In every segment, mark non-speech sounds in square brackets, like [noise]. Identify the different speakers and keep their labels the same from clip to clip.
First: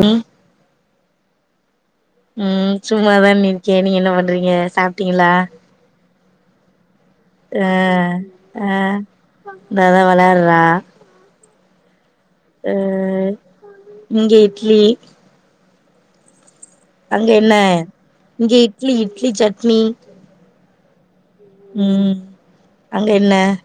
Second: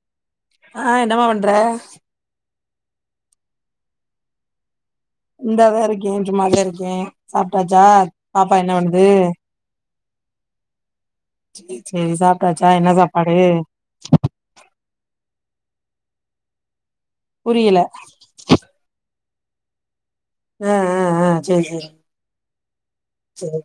Speaker 1: நீ
Speaker 2: ஆஹ் என்னமா பண்ற
Speaker 1: ம்ம் ச்சும்மா தான் அண்ணி இருக்கேன் நீங்க என்ன பண்றீங்க சாப்
Speaker 2: இந்தான்ருக்கேண் நிம்மதியா இருக்கேன்
Speaker 1: ஆ
Speaker 2: சாப்டாச்சா பாப்பா என்ன பண்ணுது
Speaker 1: இந்தாத விளையாரா
Speaker 2: [unintelligible] சேரி சாப்டாச்சா என்ன சாப்பாடு
Speaker 1: இங்க இட்லி அங்க என்ன
Speaker 2: புரியல
Speaker 1: இங்க இட்லி இட்லி சட்ணி
Speaker 2: ஆஹ் ஆஹ் ஆஹ் சேரி சேரி
Speaker 1: ம் அங்க என்ன
Speaker 2: சேரி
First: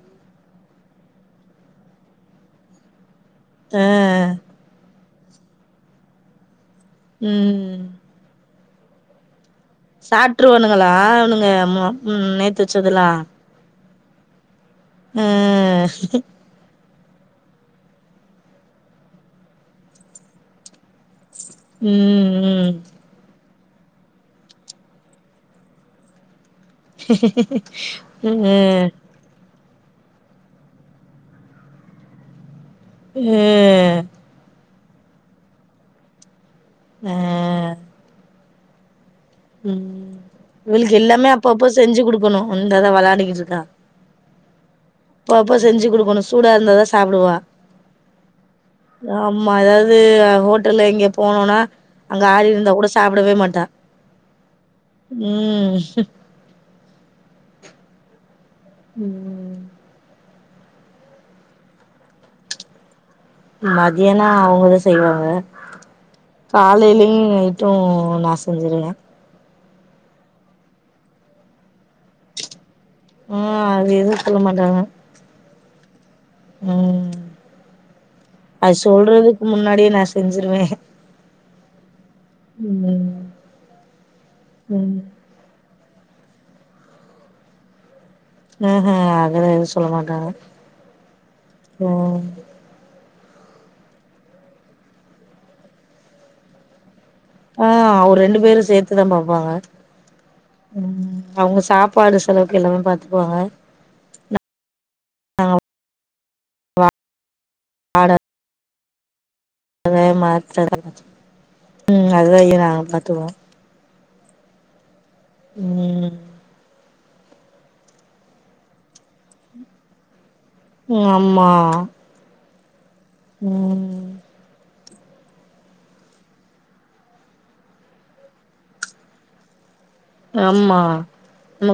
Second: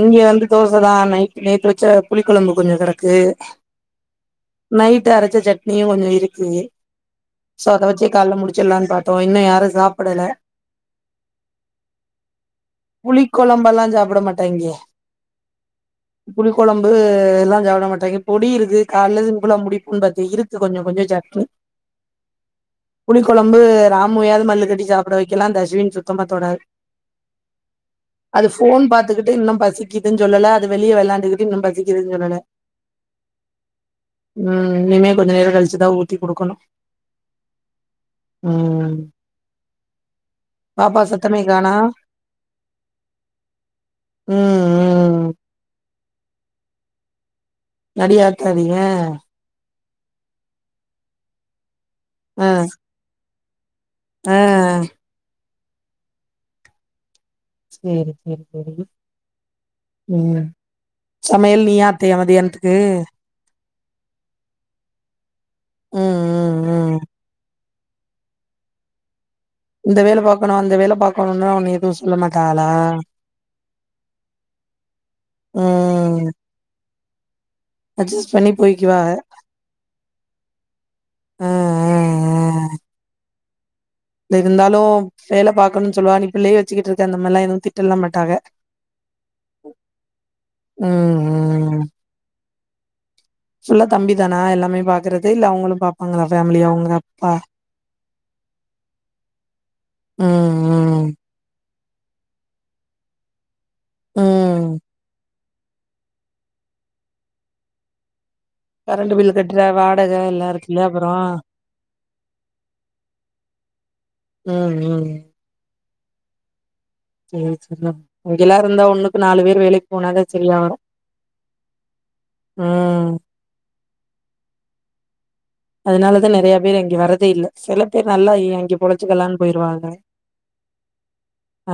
Speaker 2: இங்க வந்து தோசை தான் நைட் நேத்து வச்ச புளி கொழம்பு கொஞ்ச கெடக்கு
Speaker 1: ஆஹ்ஹ
Speaker 2: அரைச்ச சட்னியும் கொஞ்ச இருக்கு சோ
Speaker 1: ம்
Speaker 2: அத வச்சே கால்ல முடிச் ல்லான்னு பாத்தோ இன்ன யாரு சாப்படல
Speaker 1: சாட்டுவானுங்களா அவனுங்க உ நேத்து வச்சதுலா
Speaker 2: குழம்பெல்லாம் சாப்பிடமாட்டனு ங்கே
Speaker 1: உம்
Speaker 2: ரொ இதெல்லா சாப்பட மாட்டாங்க பொடி இருக்கு கால சிம்புல முடிப்புன்னு பாத்தி இருக்கு கொஞ்ச கொஞ்ச சட்னி
Speaker 1: உம் உம்
Speaker 2: ரம்பு ராமுவயாவது மல்லு கட்டி சாப்பிட வைக்கலா இந்த அஸ்விங் சுத்தமாதோடது
Speaker 1: ஆஹா ஹ
Speaker 2: அது போன் பாத்துக்கிட்டு இன்னு பசிக் பசிக்குதுனு சொல்லல அது வெளிய விளாண்டுட்டு இன்னும் பசக்குதுன்ன சொல்லல
Speaker 1: உம்
Speaker 2: ம் இனிமே கொஞ்ச நேர கழிச்சி உத்தி கொடுக்கணு
Speaker 1: ஆஹ்ஹ்
Speaker 2: உம் உம்
Speaker 1: உம் இவளுக்கு எல்லாமே அப்பப்ப
Speaker 2: காணா
Speaker 1: செஞ்சு கொடுக்கணு வந்தது விளாடி கிட்ருக்க
Speaker 2: உம்
Speaker 1: பாப்பா செஞ்சு கொடு ஒன்னு சூடா இருந்தாதா சாப்பிடுவா
Speaker 2: தனியாயிருகதிங்க
Speaker 1: இது ஹோட்டல்ல இங்க போனுனா அங்க
Speaker 2: ஆ
Speaker 1: ஆரி இருந்தா கூட சாப்பிடவே மாட் த
Speaker 2: ஆ
Speaker 1: உம் ம்
Speaker 2: செரி சரி சரி
Speaker 1: ம்
Speaker 2: உம் சமையல் நீயா [unintelligible] மதியானத்துக்கு
Speaker 1: மதியானு அவங்கதா செய்வாங்க
Speaker 2: ம் ம் ம்
Speaker 1: காலையிலயும் ட்டோ நான் செய்யிர
Speaker 2: இந்த வேல பாக்கணு அந்த வேல பாக்கணுன்னு உன்ன எதுவு சொல்ல மாட்டாகளா
Speaker 1: உ அது எதுவும் சொல்ல மாட்டாங்க
Speaker 2: ம்
Speaker 1: உம்
Speaker 2: அட்ஜஸ்ட் பண்ணி
Speaker 1: அது
Speaker 2: போய்க்குவாக
Speaker 1: சொல்றதுக்கு முன்னாடியே நா செஞ்சிருவேன்
Speaker 2: ஆ
Speaker 1: உம்
Speaker 2: இருந்தாலும் வேலை பாக் கனு சொல்லுவா நீ பிள்ளைய வச்சுட்டு இருக்க இந்த மாதிரி எல்லாம் எதுவும் திட்டெல்லாம் மாட்
Speaker 1: உம் உம் அது எதுவும் சொல்ல மாட்டாங்க
Speaker 2: ம் ம்
Speaker 1: உம்
Speaker 2: ஃபுல்லா தம்பி தானா எல்லாமே பாக்குறது இல்ல அவங்களும் பாப்பாங்களா ஃபேமிலியா அவங்க
Speaker 1: ஆ அவரு ரெண்டு பேரும் சேர்த்துதான் பாப்பாங்க
Speaker 2: ம் ம்
Speaker 1: உம் அவுங்க சாப் பாட செலவுக்கு எல்லாமே பாத்துப்பாங்க
Speaker 2: உம்
Speaker 1: ஆ வா வாட
Speaker 2: கரெண்ட் பில் கட்
Speaker 1: அது மாத்திரை உம் அது நான் பாத்துகுவேன்
Speaker 2: உம் உம்
Speaker 1: உம்
Speaker 2: செரி செரி இங்கெல்லாம் இருந்தா ஒண்ணுக்கு நாலு பேர் வேலைக்கு போனாதே
Speaker 1: உம் ஆமா
Speaker 2: உம்
Speaker 1: உம் உம்
Speaker 2: அதனாலதான் நிறைய பேர் இங்க வரதே இல்லை சில பேர் நல்லா இங்க பொழைச்சுக்கலாம்னு போயிருவாங்க
Speaker 1: ஆமா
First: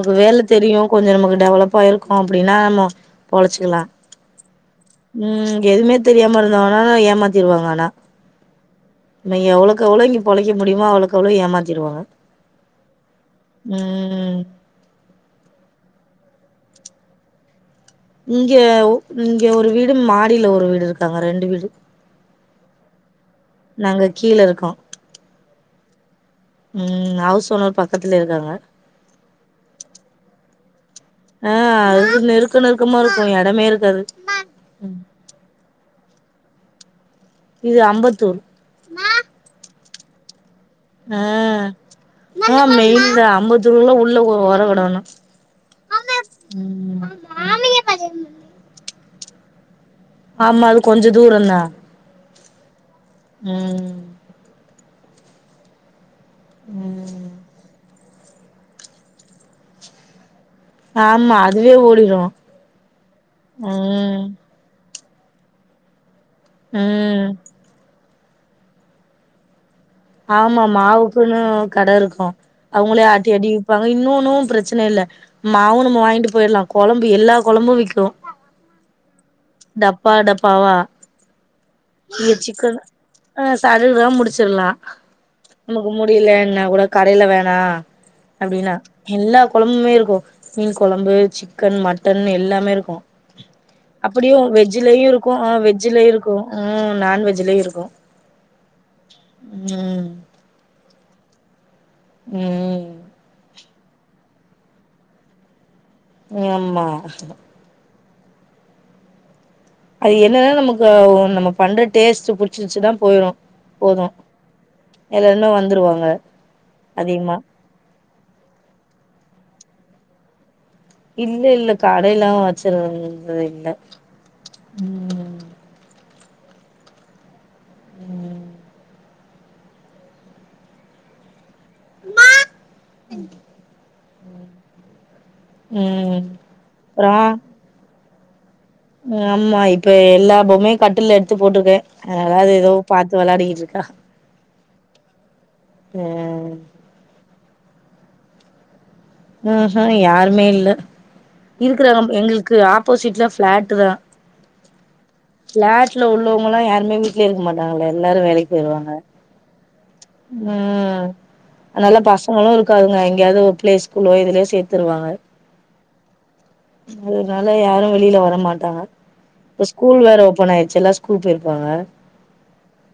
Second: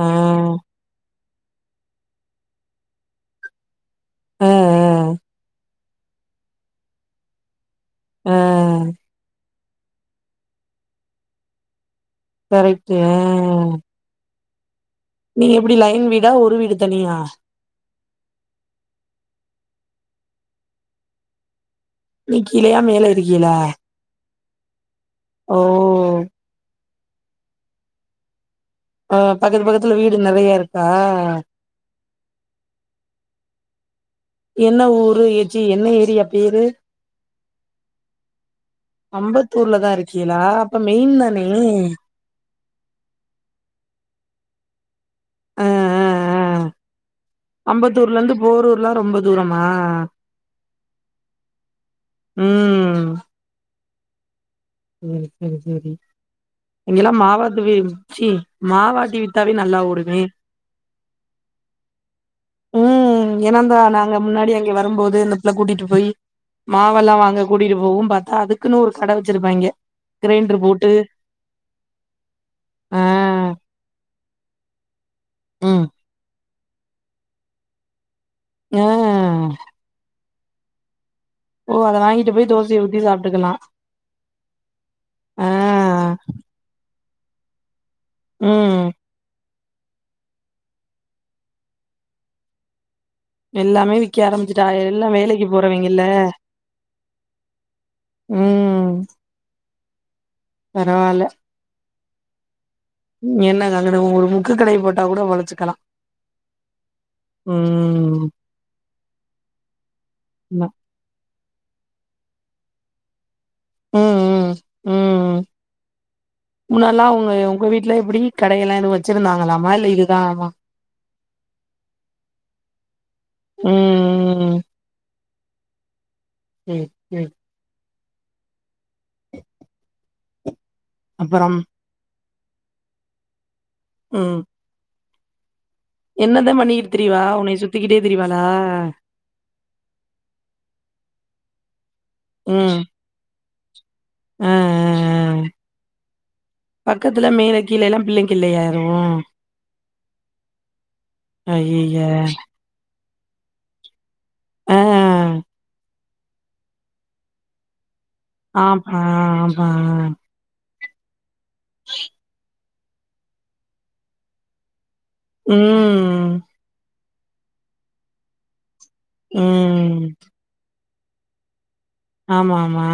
Speaker 2: ஆ
Speaker 1: வேலை தெரியும் கொஞ்சம் நமக்கு டெவலப் ஆகிருக்கும் அப்டின்னா நம்ம பொழைச்சுகெல்லாம்
Speaker 2: ஆ ஆ
Speaker 1: உம் எதுமே தெரியாம இருந்தாங்கனா ஏமாத்திருவாங்க ஆனா
Speaker 2: ஆ
Speaker 1: நம்ம எவ்வளோக்கு எவ்ளோ இங்க பொழைக்க முடியுமோ அவ்வளோக்கு அவ்ளோ ஏமாத்திருவாங்க
Speaker 2: கரெக்ட்டு ஆஹ்
Speaker 1: ம்
Speaker 2: நீ எப்டி லைன் வீடா ஒரு வீடு தனியா
Speaker 1: இங்க இங்க ஒரு வீடு மாடியில ஒரு வீடு இருக்காங்க ரெண்டு வீடு
Speaker 2: நீ கீழையா மேல இருக்
Speaker 1: நாங்க கீழ இருக்கோம்
Speaker 2: ஓவ்
Speaker 1: உம் ஹவுஸ் ஓன்னர் பக்கத்துல இருக்காங்க
Speaker 2: ஆஹ் பக்கத்து பக்கத்துல வீடு நிறைய இருக்கா
Speaker 1: ஆ செரி [unintelligible]
Speaker 2: என்ன ஊரு ஏச்சி என்ன ஏரியா பேரு
Speaker 1: இது அம்பத்தூர்
Speaker 2: அம்பத்தூர்லதா இரு கீலா
Speaker 1: ஆஹ் மெயின் தா அம்பதூர்ல உள்ள ஓரகடோனு
Speaker 2: அஹ் அஹ் அஹ் அம்பத்தூர்ல இருந்து போரூர்லா ரொம்ப தூரம் ஆஹ்
Speaker 1: ஆமா அது கொஞ்ச தூரந்தா
Speaker 2: உம்
Speaker 1: உம்
Speaker 2: உம் உம் சேரி இங்களெல்லா
Speaker 1: ம்
Speaker 2: மாவாதுவி சி மாவட்டி வித்தாலே நல்லா ஓடுமே
Speaker 1: ஆமா அதுவே ஓடிரு
Speaker 2: ம்
Speaker 1: உம்
Speaker 2: எ இந்தப்புள்ள கூட்டிட்டு போய் மாவல்லா வாங்க கூட்டிட்டு போவும் பா அதுக்குனு ஒரு கட வச்சிருப்பாங்க
Speaker 1: ஆமா மாவுக்குன்னு கடயிருக்கும்
Speaker 2: ஆ
Speaker 1: அவுங்ளே ஆட்டி ஆட்டி விப்பாங்க இன்னு ன்னு பிரச்சன இல்ல
Speaker 2: ம்
Speaker 1: மாவுனும் மா வாங்கிட்டு போய்டு லாம் கொழம்பு எல்லா கொழம்பு விக்கும்
Speaker 2: ஆ
Speaker 1: டப்பா டப் பவா
Speaker 2: ஓ அத
Speaker 1: இங்க
Speaker 2: வாங்கிட்டு போய்
Speaker 1: சிக்குனு
Speaker 2: தோசைய ஊத்தி சாப்ட்டுக்கலா
Speaker 1: ஆஹ் சரிரா முடிச்சிலா
Speaker 2: ஆ
Speaker 1: நமக்கு முடியல என்ன கூட கடையில வேணா அப்டின்னா
Speaker 2: ம்
Speaker 1: எல்லா கொழம்முமே இருக்கு மீன் கொழம்பு சிக்கன் மட்டன் எல்லாமே இருக்கு
Speaker 2: எல்லாமே விக்க
Speaker 1: அப்டியு
Speaker 2: ஆரம்பிச்சுட்டா
Speaker 1: வெஜ்ஜிலயு
Speaker 2: எல்லா
Speaker 1: இருக்கு
Speaker 2: வேலைக்கு
Speaker 1: ஆஹ்
Speaker 2: போறவைங்கல்ல
Speaker 1: வெஜ்ஜிலயு இருக்கு உம் நான்வெஜ்ஜிலயு இருக்கு
Speaker 2: ம்
Speaker 1: உம்
Speaker 2: பரவால
Speaker 1: உம்
Speaker 2: என்ன கா இங்கன ஒரு முக்கு கடைய போட்டா கூட உழச்சுக்கலா
Speaker 1: ஆமா
Speaker 2: ம்
Speaker 1: அது என்னன்னா
Speaker 2: ம்
Speaker 1: நமக்கு ஓ நம்ம பண்ற டேஸ்ட்டு புடி சச்சிச்தான் போயிரும்
Speaker 2: ம் ம் ம் ம்
Speaker 1: வந்துருவாங்க
Speaker 2: முன்னல்லாம் உங்க
Speaker 1: அதிகமா
Speaker 2: உங்க வீட்ல எப்டி கடையெல்லாம் வச்சிருந்தாங்களா [unintelligible] இதுதான்
Speaker 1: இல்ல இல்ல கடைல்லாவச்சரு [unintelligible] அ இல்ல
Speaker 2: ம்
Speaker 1: ம்
Speaker 2: ம் ம்
Speaker 1: ம்
Speaker 2: அப்பறம்
Speaker 1: மா
Speaker 2: ம்
Speaker 1: ம்
Speaker 2: என்னதான் பண்ணிக்கிட்டு திரிவா உனையே சுத்திக்கிட்டே திரிவாலா
Speaker 1: ம் ஆம்மா இப்ப எல்லாபொம்மையும் கட்டில்ல த்து போட்டிருக்கே அதனால தான் அது ஏதோ பாத்து விலாடிட்டுயிருக்கு க ஹ
Speaker 2: ஹ ஹ
Speaker 1: ம்
Speaker 2: பக்கத்துல மேலைக் கிலல்லாம் பிள்ளைகில்லையா
Speaker 1: ஹுஹூம் யாருமே இல்ல
Speaker 2: அய்யய்ய
Speaker 1: இருக்கறுங்க எங்ளுக்கு அப்போசிட்ல பிளாட் தான்
Speaker 2: ஆ
Speaker 1: பிளாட்ல உள்ளவங்கலாம் யாருமே வீட்ல இருக்க மாட்டாங்களே எல்லாரும் வேலைக்கு போயிருவாங்க
Speaker 2: ஆமா ஆமா.
Speaker 1: ம் ஹ அதுனால பசங்களும் இருக் க்காருங்க எங்கயாவது ஒரு பிளேஸ் புள்ளைய இதுலயே சேத்துருவாங்க
Speaker 2: ம்
Speaker 1: அதனால யாரும் வெளியில வர மாட்டாங்க இப்ப ஸ்கூல்
Speaker 2: ம்.
Speaker 1: வேற ஓபன் ஆயிருச்சுல்ல கூட்டியிருப்பாங்க
Speaker 2: ஆமா ஆமா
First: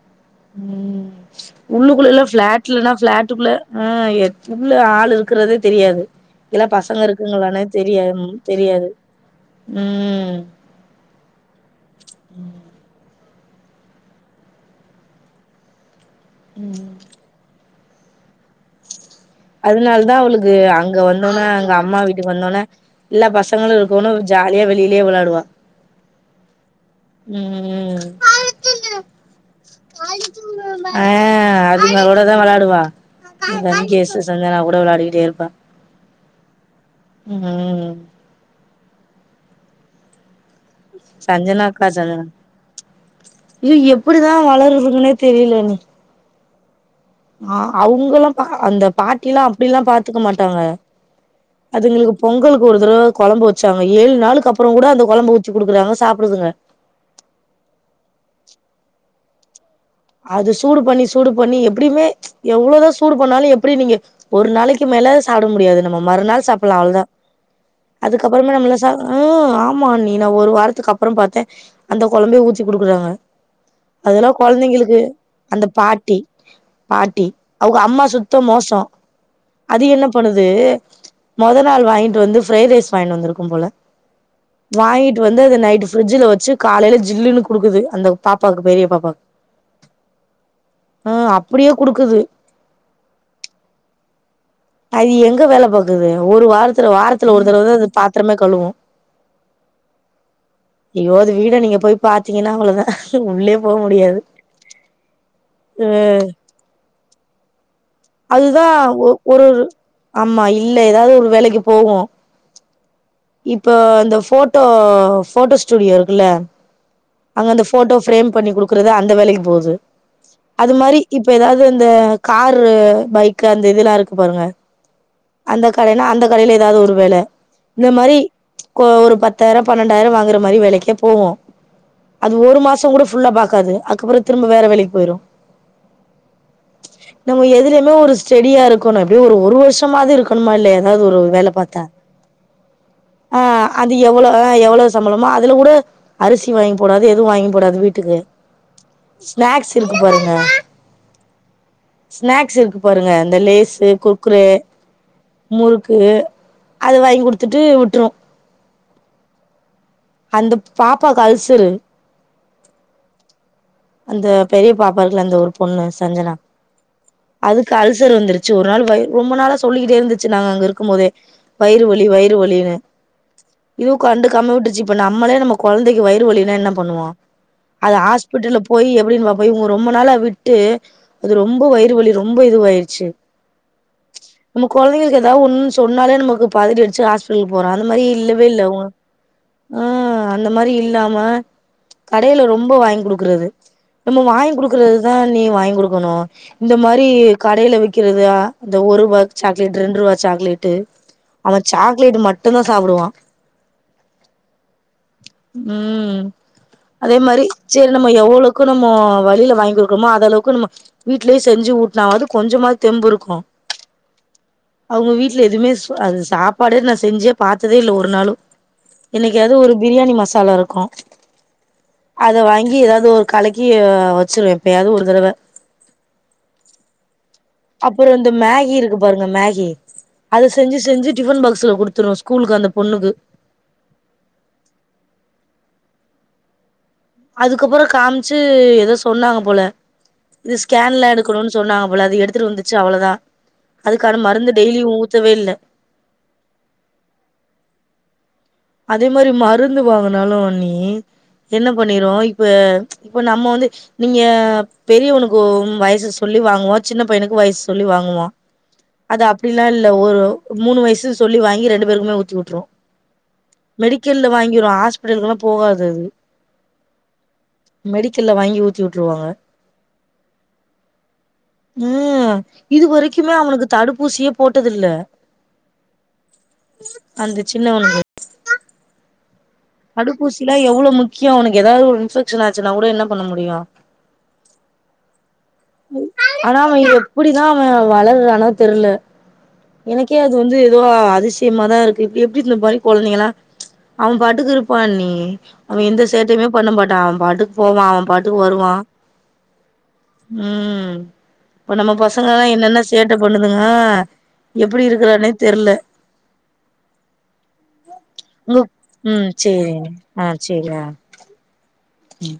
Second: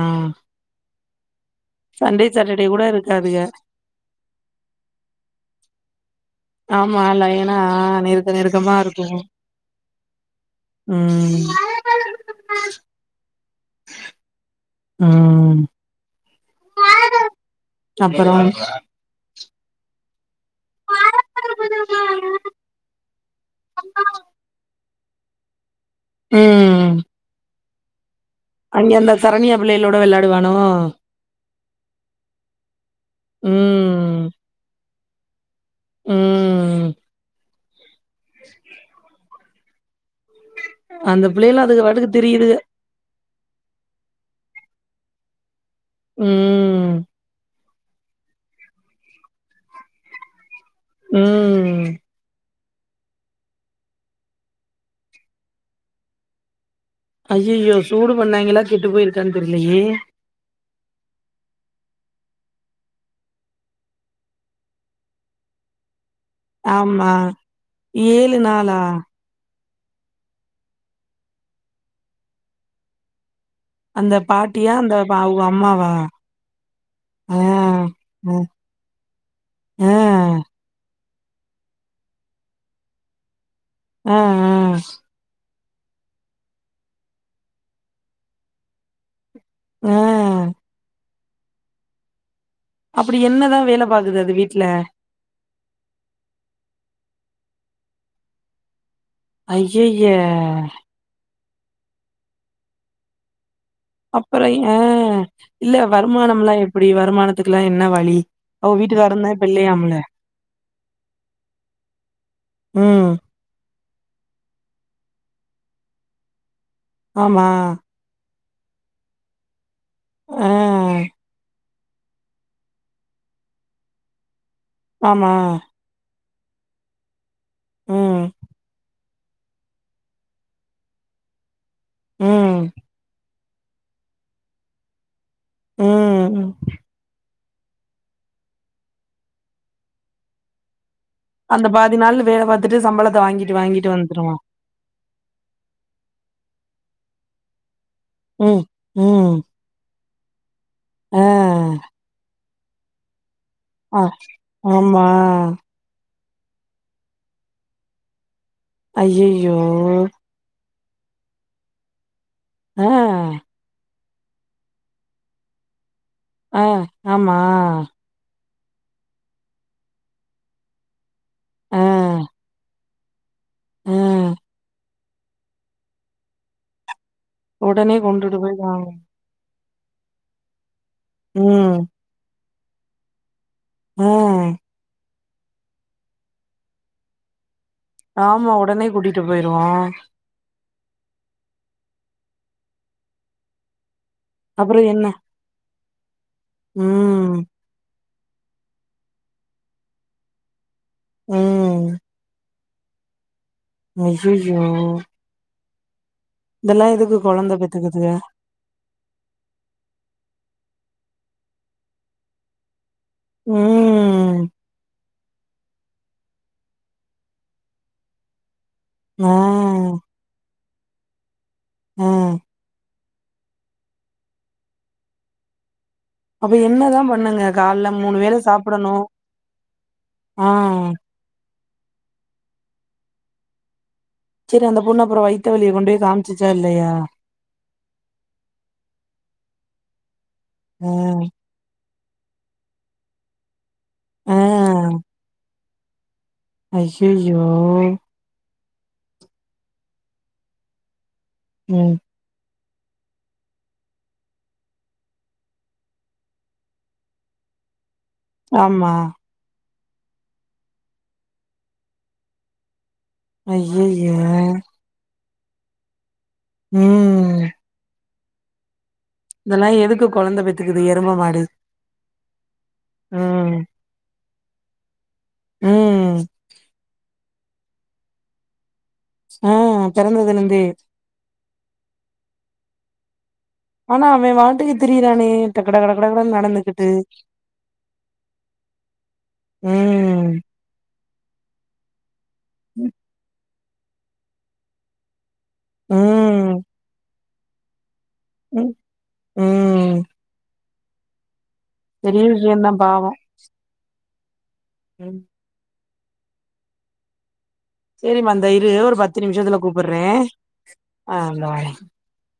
Speaker 1: [inaudible] உள்ளுக்குள்ளலா ஃபிளாட்லனா ஃபிளாட்டுக்குள்ள ஆ எ உள்ள ஆளு இருக்கறதே தெரியாது எல்லா பசங்க
Speaker 2: ஆமால்ல ஏன்னா
Speaker 1: இருக்குங்களானே தெரியா
Speaker 2: நெருக்க நெருக்கமா
Speaker 1: தெரியாது
Speaker 2: இருக்கு
Speaker 1: ம்
Speaker 2: உம் உம்
Speaker 1: உம்
Speaker 2: அப்புறோ
Speaker 1: அதனாலதா அவளுக் கு அங்க வந்தோன்னே அவங்க அம்மா வீட்டுக்கு வந்தோன்னே எல்லா பசங்களு இருக்கவுனு ஜாலியா வெளிய ட்லயே விளையாடுவா
Speaker 2: உம்
Speaker 1: உம்
Speaker 2: அந்த சரண்யா பிள்ளைகளோட வெளாடுவானோ?
Speaker 1: உம் ஆ அதுங்ககூடதா வெளையாடுவா இந்த முகேஷ்
Speaker 2: ம்,
Speaker 1: சஞ்சனா கூட வெளையாடி கேப்பா
Speaker 2: உம்
Speaker 1: உம்
Speaker 2: [inaudible] அந்த பிள்ளைகளு அதுக
Speaker 1: சஞ்சனாக்கா
Speaker 2: பாட்டுக்கு
Speaker 1: சொன்னாங்க
Speaker 2: திரியுதுக.
Speaker 1: ஏ எப்பிடிதா வளருதுகன்னே தெரியிலன்னு
Speaker 2: உம்
Speaker 1: ஆ அவங்கல்லா பா அந்த பாட்டி எல்லா அப்டில்லா பாத்துக்க மாட்டாங்க
Speaker 2: உம்
Speaker 1: அதுங்களுக்கு பொங்கலுக்கு ஒரு தடவ கொழம்பு வச்சாங்க ஏழு நாளுக்கு அப்புறங் கூட அந்த கொழம்பு வச்சு குடுக்குறாங்க சாப்பிடுதுங்க
Speaker 2: ஐயயோ சூடு பண்ணாய்ங்களா கெட்டுப் போயிருக்கான்னு தெரியலையே
Speaker 1: அது சூடு பண்ணி சூடு பண்ணி எப்படியுமே எவ்வளவுதா சூடு பண்ணாலு எப்படி நீங்க ஒரு நாளைக்கு மேல சாப்ட முடியாது நம்ம மறுநாள் சாப்படலா அவ்ளவுதா
Speaker 2: ஆமா. ஏழு
Speaker 1: அதுக்கப்புறமா
Speaker 2: நாளா
Speaker 1: நம்மள சா ஆ ஆமா நீ நா ஒரு வாரத்துக்கு அப்புறோ பாத்தே அந்த கொழம்பையே ஊத்தி குடுக்குறாங்க
Speaker 2: அந்த
Speaker 1: அதெல்லா
Speaker 2: பாட்டியா அந்த
Speaker 1: கொழந்தைங்களுக்கு
Speaker 2: ப- அவங்க
Speaker 1: அந்த
Speaker 2: அம்மாவா
Speaker 1: பாட்டி பாட்டி
Speaker 2: ஆ
Speaker 1: அவங்க அம்மா
Speaker 2: ஆ
Speaker 1: சுத்த மோசோ அது என்ன பண்ணுது முதல் நாள் வாங்கிட்டு வந்து ஃப்ரைட் ரைஸ் வாங்கிட்டு வந்திருக்கும் போல
Speaker 2: ஆ ஆ
Speaker 1: வாங்கிட்டு வந்து அது நைட் பிரிட்ஜ்ல வச்சு காலையில ஜில்லுன்னு குடுக்குது அந்த பாப்பாவுக்கு பெரிய பாப்பாக்கு
Speaker 2: ஆஹ்
Speaker 1: ஆஹ் அப்படியே குடுக்குது
Speaker 2: அப்படி என்னதான் வேல பாக்குது அது வீட்டு
Speaker 1: அது எங்க வேல பாக்குது ஒரு வாரத்துல வாரத்துல ஒரு தடவதா பாத்திரமே கழுவோம்
Speaker 2: அய்யய்யா
Speaker 1: வீடா நீங்க போய் பார்த்தீங்கன்னா அவ்வளவுதான் உள்ளே போ முடியாது
Speaker 2: அப்பறம் ஆஹ் இல்ல வருமானம் எ ல்லாம் எப்டி வருமானத் த்துக்கெல்லாம் என்
Speaker 1: அதுதான் ஒரு ஆமா இல்ல ஏதாவது ஒரு வேலைக்கு போகும்
Speaker 2: ம்
Speaker 1: இப்ப இந்த போட்டோ போட்டோ ஸ்டுடியோ இருக்குல்ல
Speaker 2: ஆமா
Speaker 1: அங்க அந்த போட்டோ ஃரேம் பண்ணி குடுக்குறத அந்த வேலைக்கு போகுது
Speaker 2: ஆ
Speaker 1: அது மாரி இப்ப ஏதாவது அது இந்த காரு பைக் அந்த இது எல்லாம் இருக்கு பாருங்க
Speaker 2: ஆமா
Speaker 1: அந்த கடைன்னா அந்த அந்த கடையில ஏதாவது ஒரு வேல இந்த மாரி
Speaker 2: ம்
Speaker 1: ஒரு பத்து பத்தாயிரம் பன்னெண்டாயிரம் வாங்கற மாரி வேலைக்கி போவோம் அது
Speaker 2: ம்
Speaker 1: ஒரு மாசம் கூட ஃபுல்லா பாக் கா இருக்காது அக்கப்பறம் திரும்ப வேற வேலைக்கு போயிரும்
Speaker 2: உம் உம்
Speaker 1: நம்ம எதுல ஒரு ஸ்டடியா இருக்கணும் எப்டியோ ஒரு வருஷமது இருக்கணுமா இல்லைய எதாவது ஒரு வேல
Speaker 2: அந்த
Speaker 1: பார்த்தா
Speaker 2: பாதி நாள் வேல பாத்துட்டு சம்பளத்த வாங்கிட்டு வாங்கிட்டு
Speaker 1: அது
Speaker 2: வந்துருவா
Speaker 1: எவ்ளவு எவ்ளவு சம்பளமோ அதுல கூட அரிசி வாங்கி போடாது எதுவும் வாங்கிப்போடாது வீட் இது
Speaker 2: ம்
Speaker 1: ஸ்நாக்ஸ் இருக் பாருங்க [unintelligible]
Speaker 2: ஆஹ்
Speaker 1: ஸ்நாக்ஸ் இருக்கு பாருங்க இந்த லேஸ்சு குக்குரே
Speaker 2: ஆமா
Speaker 1: முறுக்கு அது வாங்கி குடுத்துட்டு விட்ரும்
Speaker 2: அய்யயோ
Speaker 1: பாப்பாக்கு அல்சரு
Speaker 2: ஆஹ்
Speaker 1: அந்த பெரிய பாப்பா இருக்குல அந்த ஒரு பொண்ணு சஞ்சனா
Speaker 2: ஆஹ் ஆமா
Speaker 1: அதுக்கு அல்சர் வந்துருச் சு ஒரு நாள் வயிறு ரொம்ப நாளா சொல்லிக்கிட்டே இருந்துச்சு நாங்க அங்க இருக்கும் போதே
Speaker 2: ஆ,
Speaker 1: வயிறு வலி வயிறு வலின்னு இன் ஆடியபிள்
Speaker 2: ஆ.
Speaker 1: இதுவும் கண்டுகாம விட்ருச்சி இப்ப நம்மளே நம்ம குழந்தைக்கு வயிறு வலினா என்ன பண்ணுவோம் அது
Speaker 2: உடனே கொண்டுட்டு
Speaker 1: ஹாஸ்பிட்டல்ல
Speaker 2: போயிடுவாங்க.
Speaker 1: போய் எப்டின்னு வா போய் ஒரு ரொம்ப நாளா விட்டு அது ரொம்ப
Speaker 2: ம்,
Speaker 1: வயிறு வலி ரொம் ரொம்ப இதுவாயிடுச்சி
Speaker 2: ஆ.
Speaker 1: நம்ம குழந்தைங்களுக்கு எத்னா எதனா ஒன்னு சொன்னாலே நமக்கு பதிரி அடிடுச்சு ஹாஸ்பிட்டல்க்கு போற அந்த மாரி இல்லவே
Speaker 2: ஆமா,
Speaker 1: இல்ல அவுங்க
Speaker 2: உடனே கூட்டிட்டு
Speaker 1: ஹா
Speaker 2: போயிருவோம்.
Speaker 1: இம் மாரி இல்லாம கடையில ரொம்ப வாங்கி குடுக்குறது நம்ம வாங்கி்
Speaker 2: அப்புறம் என்ன?
Speaker 1: குடுக்கறதுதான் அன்னி வாங்கி கொடு போணும் இந்த மாரி டீ
Speaker 2: ம்,
Speaker 1: கடையில விக் கிற்றதா இந்த ஒரு ரூபா சாக்லேட்டு ரெண்டு ரூபா சாக்லேட்டு அவன்
Speaker 2: ம்.
Speaker 1: சாக்லேட்டு மட் ட்டு்ம் தா சாப்டுவான்
Speaker 2: அய்யய்யோ
Speaker 1: உம் அதே மாரி சேரி
Speaker 2: பெத்துக்குதுக?
Speaker 1: நம்மோ எவ்வளவுக்கு நம்மோ வழியில வாங்கி இருக்கறோமோ அத அளவுக்கு நம்ம வீட்லே செஞ்சு உட் நா வாது கொஞ்சமாச் தெம்பு இருக்கும்
Speaker 2: ம்,
Speaker 1: அவுங்க வீட் வீட்ல எதுமே அது சாப்பாடே நான் செஞ்சே பார்த்ததே இல்ல ஒரு நாளு
Speaker 2: ஆ,
Speaker 1: இன்னைக்கு ஏதோ ஒரு பிரியாணி மசாலா இருக்கும்
Speaker 2: ஆ.
Speaker 1: அத வாங்கி ஏதாது ஒரு கலக்கி வச்சிருவேன் எப்பயாவது ஒரு தடவ
Speaker 2: அப்ப என்னதான் பண்ணுங்க? காலைல
Speaker 1: அப்புறம் வந்து
Speaker 2: வேள
Speaker 1: மேகி இருக்கு
Speaker 2: சாப்பிடணும்.
Speaker 1: பாருங்க மேகி
Speaker 2: ஆ.
Speaker 1: அத செஞ்சி செஞ்சி டிபன் பா க்ஸ்ல குடுத்துரும் ஸ்கூலுக்கு அந்த பொண்ணுக்கு
Speaker 2: சரி அந்த பொண்ணு அப்பறம் வயிற்று வலியை கொண்டு போய் காமிச்சுச்சா இல்லையா
Speaker 1: அதுக்கு அப்புறம் காமிச்சு ஏதோ சொன்னாங்க போல இது
Speaker 2: ஆ,
Speaker 1: ஸ்கேன்ல எடுக்கணும்னு சொன்னா அவ்ளோ அது எடுத்துட்டு வந்துச்சி அவ்ளோதான் அதுகான
Speaker 2: ஆ.
Speaker 1: மருந்து டெய்லியும் ஊத்தவே இல்ல
Speaker 2: அய்யய்யோ
Speaker 1: அதே மாரி மருந்து வாங்கனாலும் அண்ணி என்ன
Speaker 2: ம்.
Speaker 1: பண்ணிரோம் இப்ப இப்போ நம்ம வந்து நீங்க பெரியவனுக்கும் வயசு சொல்லி வாங்குவோம் சின்ன பையனுக்கு வயசு சொல்லி வாங் குவோம்
Speaker 2: ஆமா
Speaker 1: அது அப்டி இல்லல்ல ஒரு மூணு வயசு சொல்லி வாங்கி ரெண்டு பேருக்குமே ஊத்தி விட்டுரும்
Speaker 2: ஐய்யய்ய
Speaker 1: மெடிக்கல்ல வாங்கிரும் ஹாஸ்பிடலுக்கு எல்லா போகாது அது
Speaker 2: உம்
Speaker 1: மெடிக்கல்ல வாங்கி ஊத்திட்டுருவாங்க
Speaker 2: எதுக்கு கொழந்த பெத்துக்குது எரும மாடு
Speaker 1: உம் இதுவரைக்குமே அவனுக்கு தடுப்பூசியே போட்டது இல்ல
Speaker 2: உஹம்
Speaker 1: அந்த சின்ன [unintelligible] த்த
Speaker 2: ம் பிறந்ததுலருந்தே
Speaker 1: தடுப்பூசிலாம் எவ்ளோ முக் கியம் ஏதாது ஒரு இன்ஃபெக்ஷன் ஆச்சுன்னா கூட என்ன பண்ண மு
Speaker 2: ஆனா அவன் வாட்டுக்கு திரிறானே
Speaker 1: ஆனா அவன் எப்டி தான் அவன் வளர்றான்னே தெரில எனக்கே அது
Speaker 2: ம்
Speaker 1: வந்து ஏதோ அதி ஷியமா தான் இருக்கு எப்டி இந்த மாரி கொழந்தைங்களம் அவன் பாட்டுக்கு இருப்பான் அண்ணி அவன் எந்த சேட்டையுமே பண்ண மாட்டான் அவன் பாட்டு போவான்
Speaker 2: உம் உம்
Speaker 1: உம் இப்ப நம்ம பசங்க
Speaker 2: விஷயந்தா
Speaker 1: என்னென்ன
Speaker 2: பாவோ
Speaker 1: சேட்ட பண்ணுதுங்க எப்டி
Speaker 2: ம்
Speaker 1: இருக்கிறானே தெர்ல
Speaker 2: சரிம்மா அந்த
Speaker 1: உங்க
Speaker 2: இரு ஒரு பத்து
Speaker 1: ம்
Speaker 2: நிமிஷத்துல
Speaker 1: சேரிங்க
Speaker 2: கூப்புறேன் ஆஹ் இந்த வாரேன்
Speaker 1: உம்